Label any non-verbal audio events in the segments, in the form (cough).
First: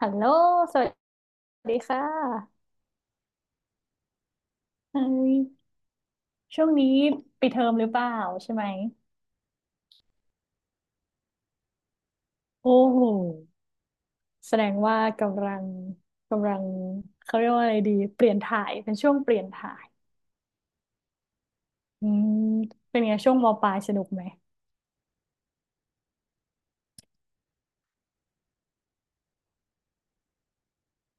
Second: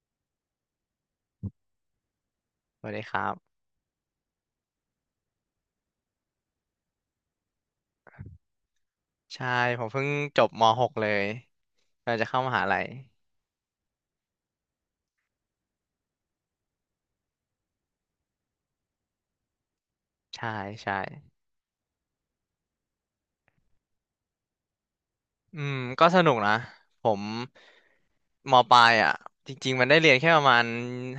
ฮัลโหลสวัสดีค่ะสวัสดีครับเอ้ยช่วงนี้ปิดเทอมหรือเปล่าใช่ไหม ใช่ผมเพิ่งจบม .6 เลยกำลังจะเข้ามหาโอ้ลัยโหแสดงว่ากำลังเขาเรียกว่าอะไรดี เปลี่ยนถ่ายเป็นช่วงเปลี่ยนถ่ายใช่ใช่อืมเป็นไงช่วงมปลายสนุกไหม อืมก็สนุกนะผมมปลายอ่ะจริงๆมันได้เรียนแค่ประมาณ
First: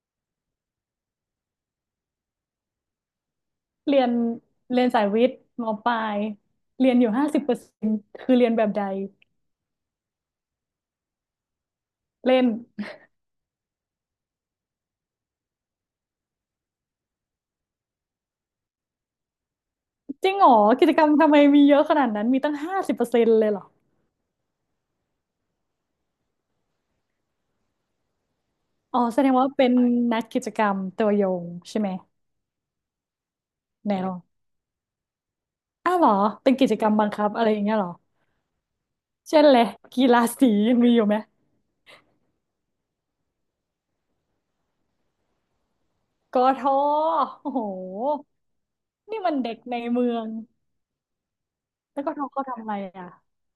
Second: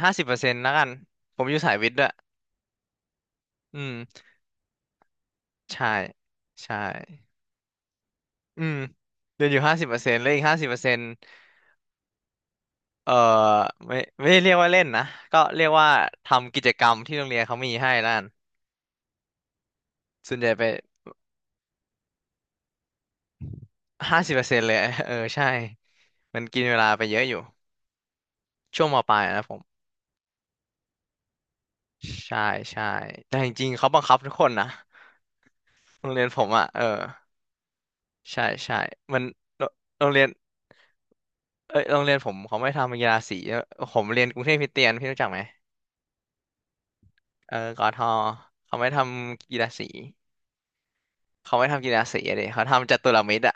ห้าสิบเปอร์เซ็นต์แล้วกันผมอยู่สายวิทย์ด้วยอืมเรียนเรียนสายวิทย์มใช่ปลายใช่เรียนอยู่ห้าสิบเปอร์เซ็นต์คือเรียนอืแบบมใดเรียนอยู่ห้าสิบเปอร์เซ็นต์แล้วอีกห้าสิบเปอร์เซ็นต์เล่นเอ่อไม่ได้เรียกว่าเล่นนะก็เรียกว่าทำกิจกรรมที่โรงเรียนเขามีให้แล้กันจริส่งวนเหใหรญ่อไปกิจกรรมทำไมมีเยอะขนาดนั้น มีตั้ง50%เลยเหรอห้าสิบเปอร์เซ็นต์เลย (laughs) เออใช่มันกินเวลาไปเยอะอยู่ ช่วงมอ๋อปแสลายดงนะว่าผมเป็นนักกิจกรรมตัวยงใช่ไหมใช่ใช่แต่จริงๆเขาแนบังว คับทุกคนนะอ้าวเหโรรองเรียนผมเป็นอ่ะกิจเอกรรมอบังคับอะไรอย่างเงี้ยเหรอใช่ใช่มันเช่นเลโรยโรกีงเรีฬายนสียังมีอยู่ไหมเอ้ยโรงเรียนผมเขาไม่ทำกีฬาสีผมเรียนกรุงเทพคริสเตียนพี่รู้จักไหมกทโอ้เออโหกทเขาไม่ทนี่มันำเด็กีกฬาในสีเมืองเขาไม่ทำกีแล้ฬาวกสีทอะเขาดิทำเขาอะไรทำจัอ่ะตุรมิตรอ่ะ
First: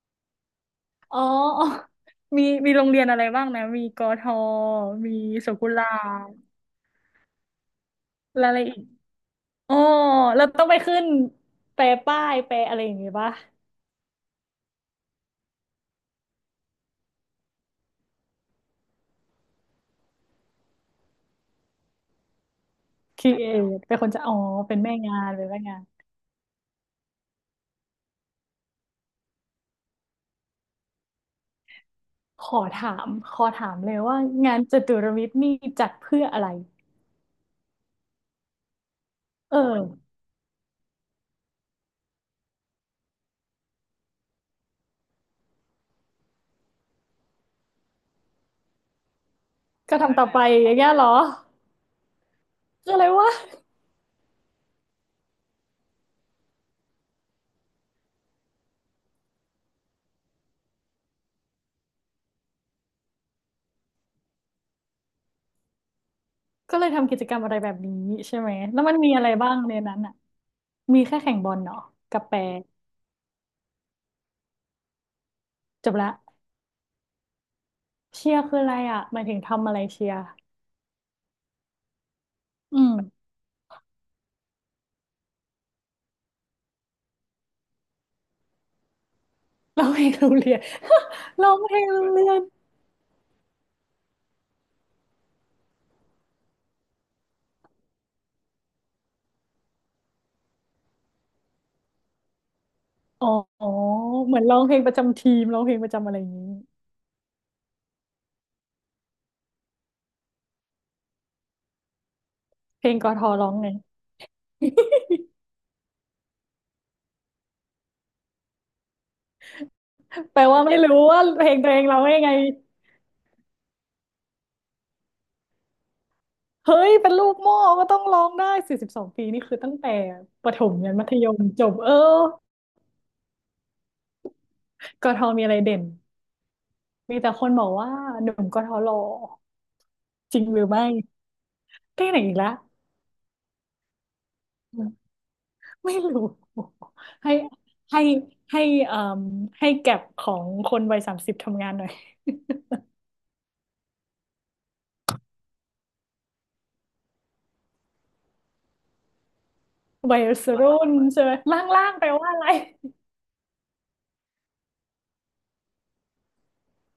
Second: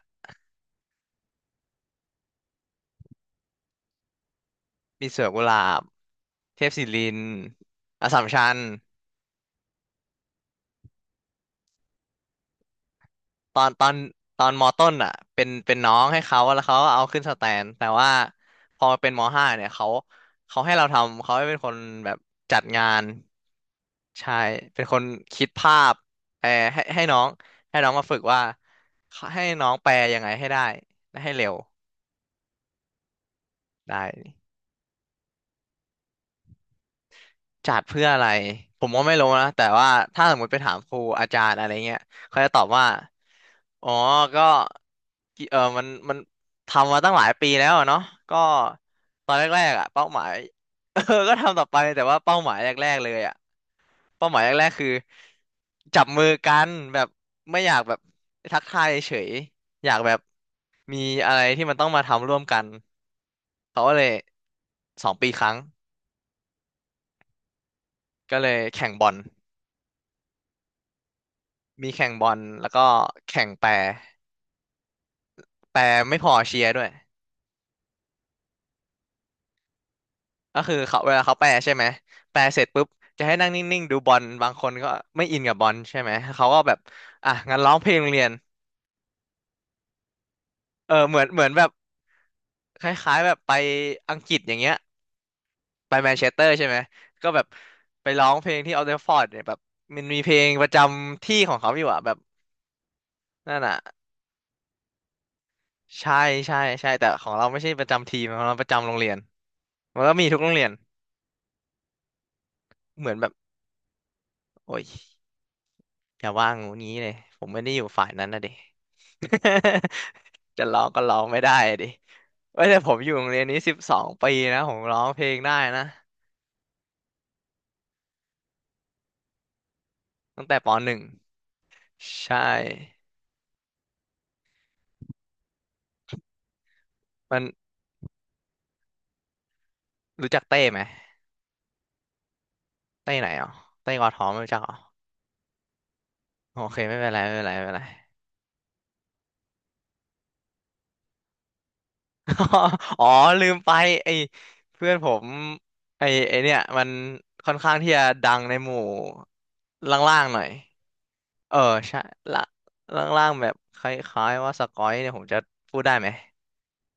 อ๋อ (laughs) มีโรงเรียนอะไรบ้างนะมีกทมีมีสวนกุหสวลานกุหบลาบเทพศิรินทร์อัสสัมแล้ชัวอะญ ไรอีกอ๋อแล้วต้องไปขึ้นแปลป้ายแปลอะไรอย่างงี้ปะตอนตอนตอนมอต้นอ่ะเป็นน้องให้เขาแล้วเขาก็เอาขึ้นสแตนแต่ว่าพอมาเป็นมห้าเนี่ยเขาให้เราทำเขาให้เป็นคนแบบจัดงานครีเอทเป็นคนจะอ๋ใช่อเป็นเป็นแม่คนงานคิเป็นดแม่ภางานพเออให้น้องให้น้องมาฝึกว่าให้น้องแปลยังไงให้ได้และให้เร็วขอถามเลยได้ ว่างานจตุรมิตรนี่จัดเพื่ออะไรจัดเพื่ออะไรผมก็ไม่รู้นะเอแต่ว่าอ ถ้าสมมติไปถามครูอาจารย์อะไรเงี้ยเขาจะตอบว่าอ๋อก็กิมันทำมาตั้งหลายปีแล้วอะเนาะก็ตอนแรกๆอ่ะก็เป้าหทำมาต่อย ไปอย่างเงี้ย (laughs) เอเหรออก็ทำต่อไปแต่ว่าเป้าหมายแรก็กๆเลเลยยว่าอ่ะเป้าหมายแรกๆคือจับมือกันแบบไม่อยากแบบทักทายเฉยอยากแบบมีอะไรที่มันต้องมาทำร่วมกันเขาก็เลย2 ปีครั้งก็เลยทำกิจกรรมอะไรแบบนี้ใช่ก็เลไหมยแล้วแข่งมันบมีอล อะไรบ้างในนั้นอ่ะมีแค่แข่งบอลเนาะมีแข่งกับบอแปลรแล้วก็แข่งแปรแปรจบละไม่พอเชียร์ด้วยเชียร์คืออะไรอ่ะหมายถึงทำอะไรเชียร์ก็คือเขาเวลาเขาแปรใช่ไหมแปรเสร็จอืปุ๊บมจะให้นั่งนิ่งๆดูบอลบางคนก็ไม่อินกับบอลใช่ไหมเขาก็แบบอ่ะงั้นร้องเพลงโรงเรียนร้องเพลงโรงเรียน เออเหมือนเห (laughs) มืร้ออนงแบบเพลงโรงเรียนคล้ายๆแบบไปอังกฤษอย่างเงี้ยไปแมนเชสเตอร์ใช่ไหมก็แบบไปร้องเพลงที่ออลเทฟฟอร์ดเนี่ยแบบมันมีเพลงประจำที่ของเขาอยู่อะแบบอ๋นั่นออะเหมือนร้องเพลงประจำทีมร้องเพลงประจำอะใช่ไรอย่างนี้ใช่ใช่แต่ของเราไม่ใช่ประจำทีมของเราประจำโรงเรียนมันก็มีทุกโรงเรียนเพลงเหกมือนทแบบร้องไงโอ้ย อย่าว่างูนี้เลยผมไม่ได้อยู่ฝ่ายนั้นนะเดิ แปล (laughs) ว่าจะไม่ร้องรู้ก็ร้อว่างไม่เพลได้งตัวอะเองดิร้องยังไงเว้ยแต่ผมอยู่โรงเรียนนี้12 ปีนะผมร้องเพลงได้นะเฮ้ยเป็นลูกหม่ก็ต้องร้องได้42 ปีนี่คือตั้งแต่ตั้ปงระแต่ถปมหยันนึ่งมัธยมจบเออใช่กทมีอะไรเด่น มีแต่มันคนบอกว่าหนุ่มกทหล่อรู้จจัริกงหเต้รือไหมไม่ที่ไหนอีกและเต้ไหนอ๋อเต้กอทอไม่รู้จักอ๋อไม่รู้โอเคไม่เป็นไรไม่ให้เป็นไรไม่เป็นไร ให้ให้เอ่มให้แก็บของคนวัย30ทำงานหน่อย (laughs) อ๋อลืมไปไอ้เพื่อนผมไอ้เนี่ยมันค่อนข้างที่จะดังในหมู่วัล่ายงๆหน่อย รุ่นใช่ไหมเอลอ่างใช่ๆไปลว่าอะล่าไรงล่างๆแบบคล้ายๆว่าสกอยเนี่ยผมจะพูดได้ไหม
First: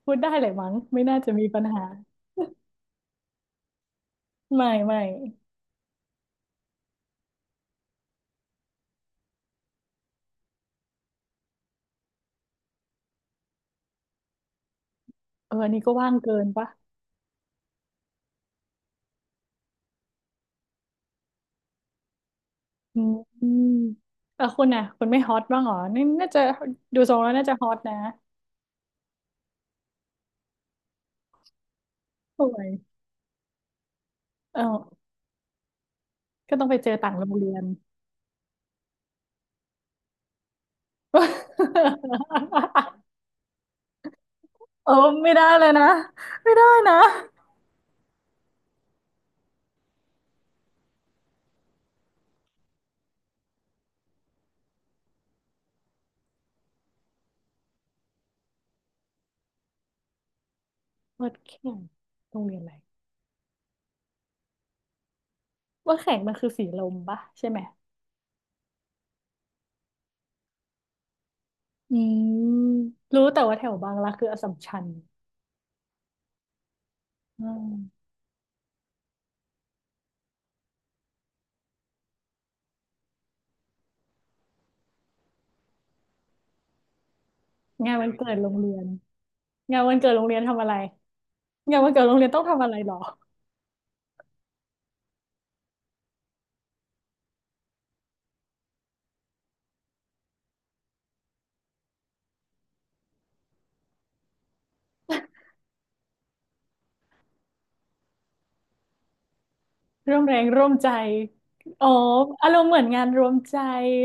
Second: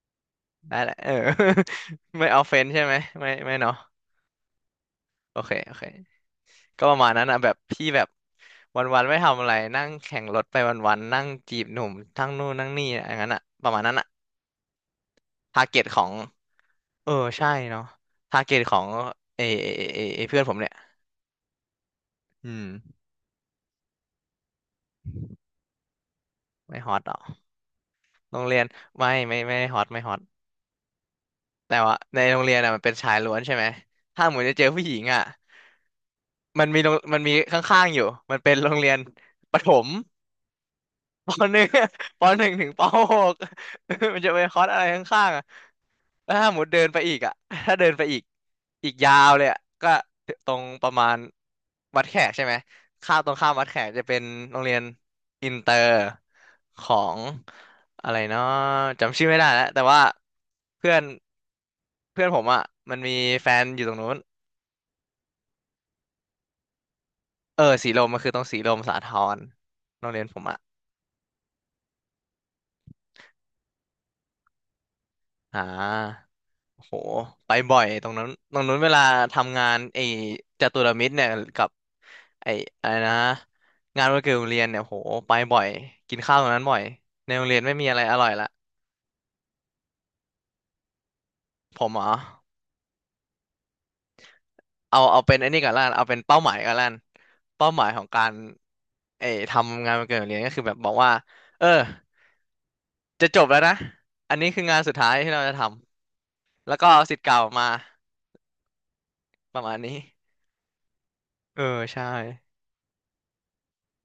พูดได้เลยมั้งได้แหละไม่เออ น่าจะมีปัญหา (laughs) ไม่เอาเฟนใช่ไหมไม่ไม่เนาะไม่ไม่โอเคโอเคก็ประมาณนั้นอ่ะแบบพี่แบบวันๆไม่ทำอะไรนั่งแข่งรถไปวันๆนั่งจีบหนุ่มทั้งนู่นนั่งนี่อย่างนั้นอ่ะประมาณนั้นอ่ะเออทาร์อันเก็นี้ตก็ของว่างเกินปะเออใช่เนาะทาร์เก็ตของเอเอเอเอเพื่อนผมเนี่ยอืมอืมอืมเออคุณน่ะคุณไม่ฮอตบ้างเหรอนี่น่าจะไม่ฮอดูตหทรรอกงแล้วน่าจะฮอตนะโรงเรียนไม่ไม่ไม่ฮอตไม่ฮอตแต่ว่าในโรสงเรียวนยอ่ะมันเป็นชายล้วนใช่ไหมถ้าเหมือนจะเอเจอผู้หญิงออ่ะ ก็ต้องไปเจอต่างมันโรมีงเรีขยน ้างๆอยู่มันเป็นโรงเรียนประถมปหนึ่ง (laughs) ปหนึ่งถึงปหก (laughs) มันจะเป็นคอร์สอะไรเออข้างไม่ๆอ่ะได้เลยนะแล้วถ้าไม่หมุได้ดเดินนะไปอีกอ่ะถ้าเดินไปอีกอีกยาวเลยอ่ะก็ตรงประมาณวัดแขกใช่ไหมข้ามตรงข้ามวัดแขกจะเป็นโรงเรียนอินเตอร์ของอะไรเนาะจำชื่อไม่ได้แล้วแต่ว่าเพื่อนวัดแข่งเพื่อนผโรมงเรียอ่ะนอะไรมันมีแฟนอยู่ตรงนู้นวัดแข่งมันคือสีลมปะใช่ไหมเออสีลมมันคือตรงสีลมสาทรโรงเรียนผมอ่ะ อืมรู้แต่ว่าแถวบางรักคืออัสสัมชัญอ่าโหอืไปบ่อยตมรงนั้นตรงนั้นเวลาทำงานไอ้จตุรมิตรเนี่ยกับไอ้อะไรนะงานวันเกิดโรงเรียนเนี่ยโหไปบ่อยกินข้าวตรงนั้นบ่อยในโรงเรียนไม่มีงาอะนไรวันอร่เกิอยดละโรงเรียนงานวันเกิดโรงเรียนทำอะไรงาผนวัมนเกิอ๋ดอโรงเรียนต้องทำอะไรหรอเอาเป็นไอ้นี่ก่อนละกันเอาเป็นเป้าหมายก่อนละกันเป้าหมายของการไอ้ทำงานวันเกิดโรงเรียนก็คือแบบบอกว่าเออจะจบแล้วนะอันนี้คืองานสุดท้ายที่เราจะทำแล้วก็เอาศิษย์เก่ามาประมาณนี้ร่วมแรงร่วมใจเอออ๋อใช่อารมณ์เหมือนงานรวมใจ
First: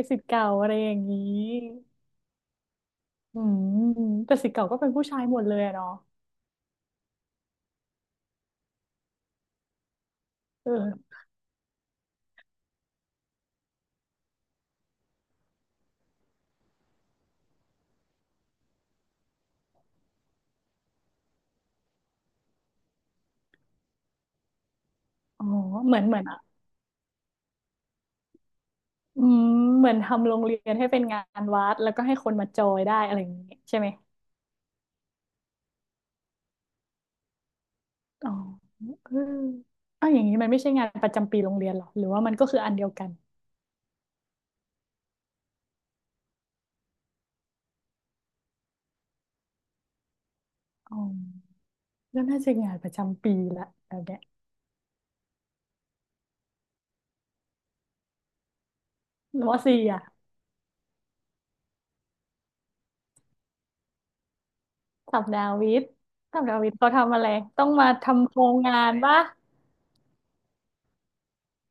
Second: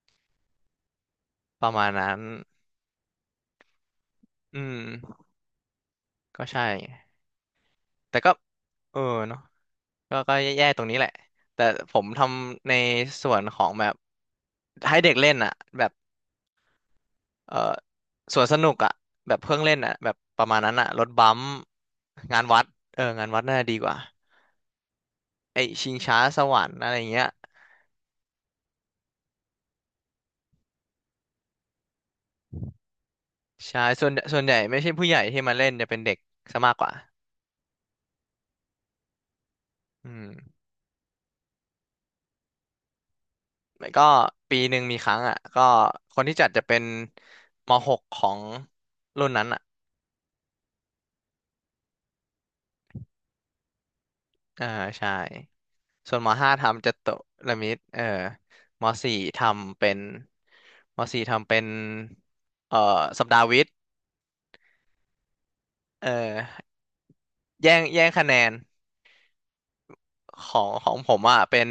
ศิษย์เก่าอะไรอย่างนี้ประมาณนั้นอืมแต่ศิษย์อืเก่าก็ม เป็นผู้ชายหมดเลยอะเนาะก็ใช่แต่ก็เออเนาะก็แย่ๆตรงนี้แหเออละแต่ผมทำในส่วนของแบบให้เด็กเล่นอ่ะแบบเออสวนสนุกอ่ะแบบเพื่องเล่นอ่ะแบบประมาณนั้นอ่ะรถบัมป์งานวัดเอองานวัดน่าจะดีกว่าอ๋อไอชิเหงมือนเหช้ามือน สวรรค์อะไรเงี้ยอืมเหมือนทำโรงเรียนให้เป็นงานวัดแล้วก็ให้คนมาจอยได้อะไรอย่างนี้ใช่ใช่ไหมส่วนใหญ่ไม่ใช่ผู้ใหญ่ที่มาเล่นจะเป็นเด็กซะมากกว่าอ๋อเอออ้าอืวอย่ามงนี้มันไม่ใช่งานประจำปีโรงเรียนหรอหรือว่ามันก็คืออันเดียวกันแล้วก็ปีหนึ่งมีครั้งอ่ะก็คนที่จัดจะเป็นม .6 ของรุ่นนั้นอ่ะอ๋อก็น่าจะงานประจำปีละแบบเนี้ยอ่าใช่ ส่วนมห้าทำจัตุรมิตรเออมสี่ทมสี่ำเป็นอ่ะมสี่ทำเป็นเอ่อสัปดาห์วิทย์สัปดาห์วิทย์เออสัปดาห์วิทย์เขาทำอะไรต้องแย่งมาแย่งคะทำแนโครนงงานปะของของผมอ่ะเป็น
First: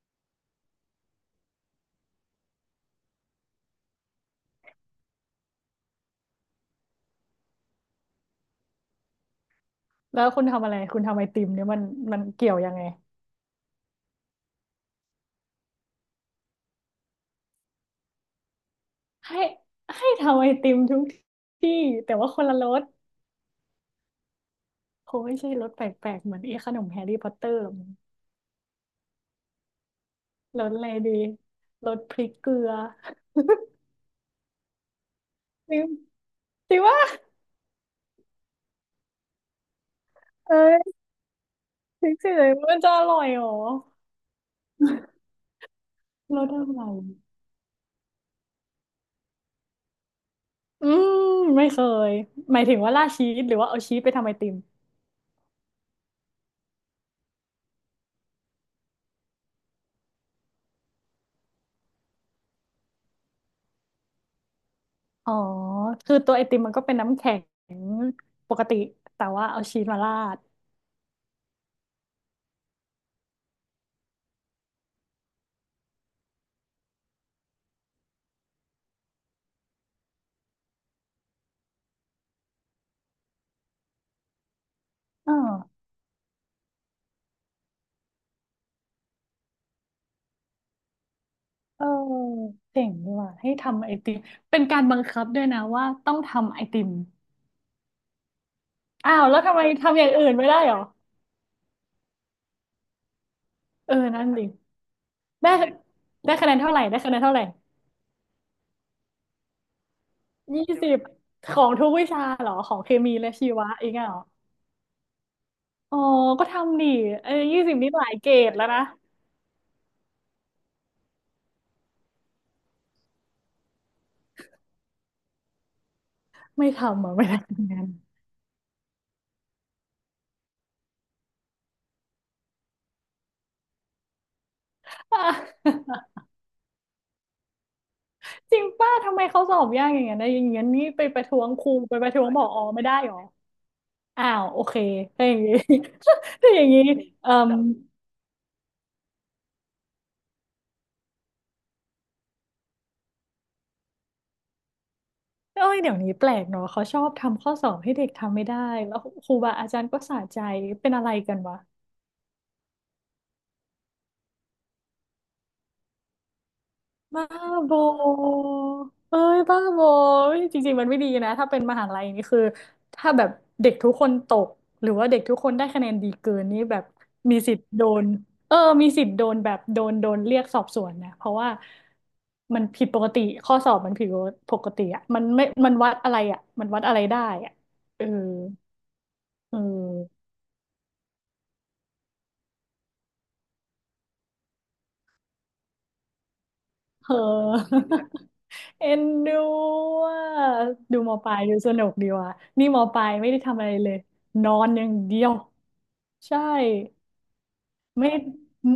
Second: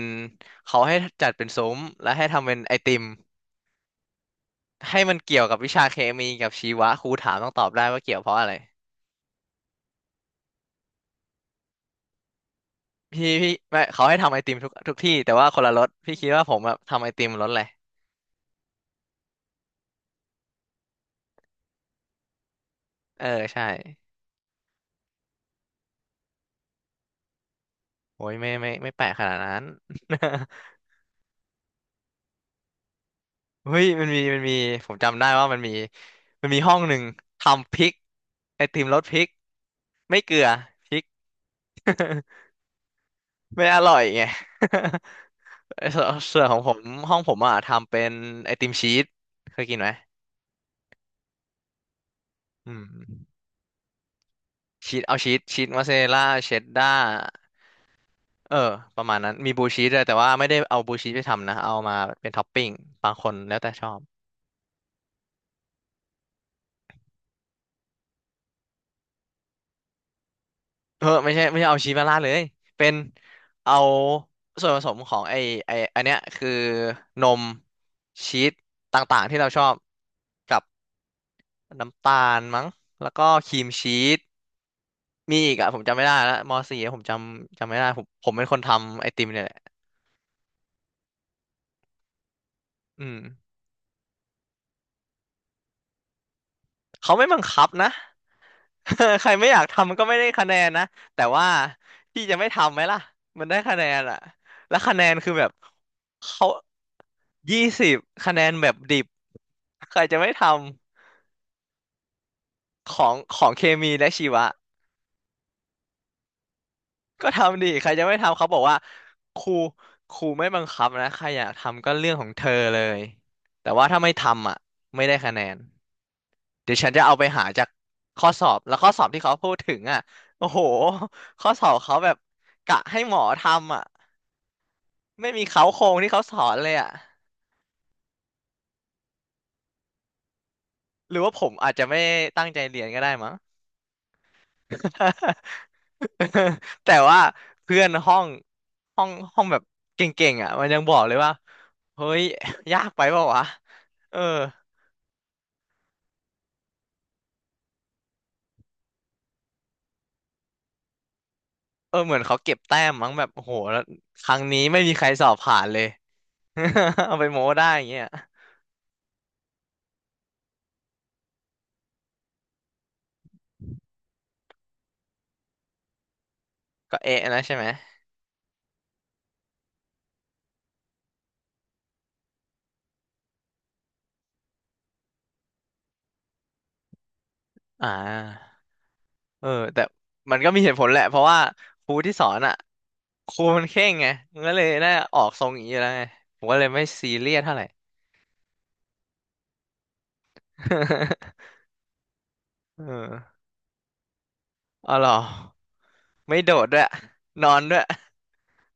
เขาให้จัดเป็นซุ้มและให้ทำเป็นไอติมให้มันเกี่ยวกับวิชาเคมีกับชีวะครูถามต้องตอบได้ว่าเกี่ยวเพราะอะไรแล้วคุณทำอะไรคุณทำไอติมเนี่ยมันเกี่ยวยังไงพี่ไม่เขาให้ทำไอติมทุกที่แต่ว่าคนละรสพี่คิดว่าผมแบบทำไอติมรสอะไรให้ให้ทำไอติมทุกที่แต่ว่าคนละรสเออใช่คงไม่ใช่รสแปลกๆเหมือนไอ้ขนมแฮร์รี่พอตเตอร์หรอก โอ้ยไม่ไม่ไม่แปลกขนาดนั้น (laughs) รสอะไรดีรสพริกเกลือ (laughs) เฮ้ยมันมีผมจำได้ว่ามันมีจริงมันมีจห้อริงงหว่านึ่งทำพริกไอติมรสพริกไม่เกลือเอ้พริยก พริ (laughs) กเฉยๆมันจะอร่อยเหรอไม่อร่อยไง (laughs) ไอ้ส่วนส่รวนสของอะผมไรห้องผมอ่ะทำเป็นไอติมชีสเคยกินไหมอืมไม่เคยหมายอืถึงว่าราดชีมสหรือว่าเอาชีสไปทำไอติมชีสเอาชีสมอสซาเรลล่าเชดด้าเออประมาณนั้นมีบลูชีสด้วยแต่ว่าไม่ได้เอาบลูชีสไปทำนะเอามาเป็นท็อปปิ้งบางคนแล้วแต่ชอบ อ๋อคือตัวไอติมมันก็เป็นน้ำแข็งปกติแต่ว่าเอาชีสมาราดเออไม่ใช่ไม่ใช่เอาชีสมาราดเลยเป็นเอาส่วนผสมของไออันเนี้ยคือนมชีสต่างๆที่เราชอบกับน้ำตาลมั้งแล้วก็ครีมชีสอ๋อมีอีกอะผมจำไม่ได้แล้วมสี่ผมจำไม่ได้ผมเป็นคนทำไอติมเนี่ยแหละเออเจ๋งดีอืมว่ะให้ทำไอติมเป็นการบังคับด้วยนะว่าต้องทำไอติมเขาไม่บังคับนะ อ้า (laughs) ใควรแล้วไม่อทำยาไมกทำมันทำอก็ย่างไม่อื่ได้นคะไม่แนได้นเหรอนะแต่ว่าพี่จะไม่ทำไหมล่ะมันได้คะแนเออนอะนั่นดิแล้วคะแนนคือแบได้บได้คะเขา แนนเท่าไหร่ได้คะแนนเท่าไหร่ 20คะแนนแบบดิบใครจะไม่ทยี่สิบของทุกวิชาเหรอของเคำขอมีงและขชีองเควะเอมีงอะและเหรอชีวะอ๋อก็ทำดิก็เอ้ยี่ทำดิสิบใคนี่รหจะลายไม่เกรทำเขาดบอกแล้วว่านะครูครูไม่บังคับนะใครอยากทำก็เรื่องของเธอเลยแต่ว่าถ้าไม่ทำอ่ะไม่ได้คะแนนไม่เดี๋ยวฉันจะทำอ่ะเอาไม่ไปได้หาจากทำงาน ข้อสอบแล้วข้อสอบที่เขาพูดถึงอ่ะโอ้โหข้อสอบเขาแบบกะให้หมอทำอ่ะ (laughs) อ่ไม่มีเค้าโครงะที่เขาสอนเลยอ่ะจริงป้าทำไมเขาสอบยากอย่างเงี้ยนะอย่างเงี้ยนี่ไปหรืปอระว่าท้ผวงมคอารูจจะไปไม่ประท้วงผตั้องใจเรีไม่ยนได้ก็ได้หรอมั้ง อ้าวโอเคถ้าอย่างนี้ (laughs) (laughs) ถ้าอย่างนี้แต่ว่าเอ่อเพื่อนห้องห้องห้องแบบเก่งๆอ่ะมันยังบอกเลยว่าเฮ้ยยากไปเปล่าวะเออเอ้ยเดี๋ยวนี้แปลกเนาะเขาชอบทำข้อสอบให้เด็กทำไม่ได้แล้วครูบาอาจารย์ก็สะใจเป็นอะไรกันวะ เออเหมือนเขาเก็บแต้มมั้งแบบโอ้โหแล้วครั้งนี้ไม่มีใครสอบผ่านเลย (laughs) เอาไปบ้าโม้ได้บออย่างเงี้ยเอ้ยบ้าบอเฮ้ยจริงๆ มันไม่ดีนะ ถ้าเป็นมหาลัยนี่คือถ้าแบบเด็กทุกคนตกหรือว่าเด็กทุกคนได้คะแนนดีเกินนี่แบบก็เอ๊ะมีนะสิใช่ทไหมธิ์โดนเออมีสิทธิ์โดนแบบโดนเรียกสอบสวนนะเพราะว่ามันผิดปกติข้อสอบมันผิดปกติอ่ะมันไม่มันวัดอะไรอ่ะมันวัดอะไรได้อ่ะอ่าเออเอแต่อ มันก็มีเหตุผลแหละเพราะว่าครูที่สอนอ่ะครูมันเคร่งไงมันก็เลยน่าออกทรงอย่างนี้อยู่แล้วไงผมก็เลยไม่ซีเออ เรียสเท่าไหร่ (laughs) เอ็นดูอ่ะดูมอปลายดูสนุกดีว่ะนี่ (laughs) มเอปลายไม่ได้ออทำอะไรเลยนอนอย่าอ๋องเหรอ เดียวไม่ใช่โดดด้วยนอนด้วยไม่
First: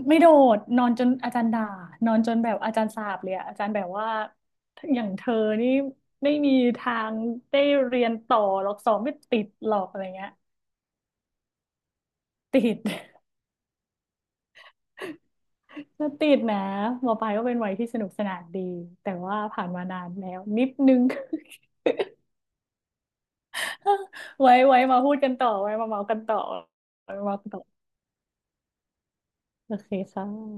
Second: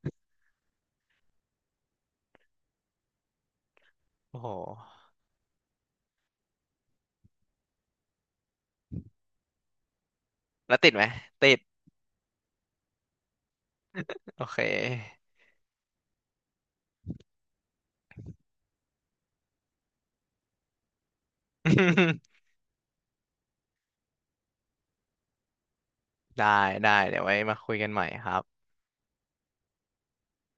ไม่โดดนอนจนอาจารย์ด่านอนจนแบบอาจารย์สาปเลยอะอาจารย์แบบว่าโอ้โหอย่างเธอนี่ไม่มีทางได้เรียนต่อหรอกสอบไม่ติดหรอกอะไรเงี้ยแล้วติดไหมติดติด (laughs) โอเค ก็ติดนะมอปลายก็เป็นวัยที่สนุกสนานดีแต่ว่าผ่านมานานแล้วนิดนึง (laughs) ไว้มาพูดกันต่อไว้มาเมากันต่อได้ได้ไว้เดี๋ยวมาไว้เมากันมาต่อคุยกันใหม่ครับโอเคค่ะ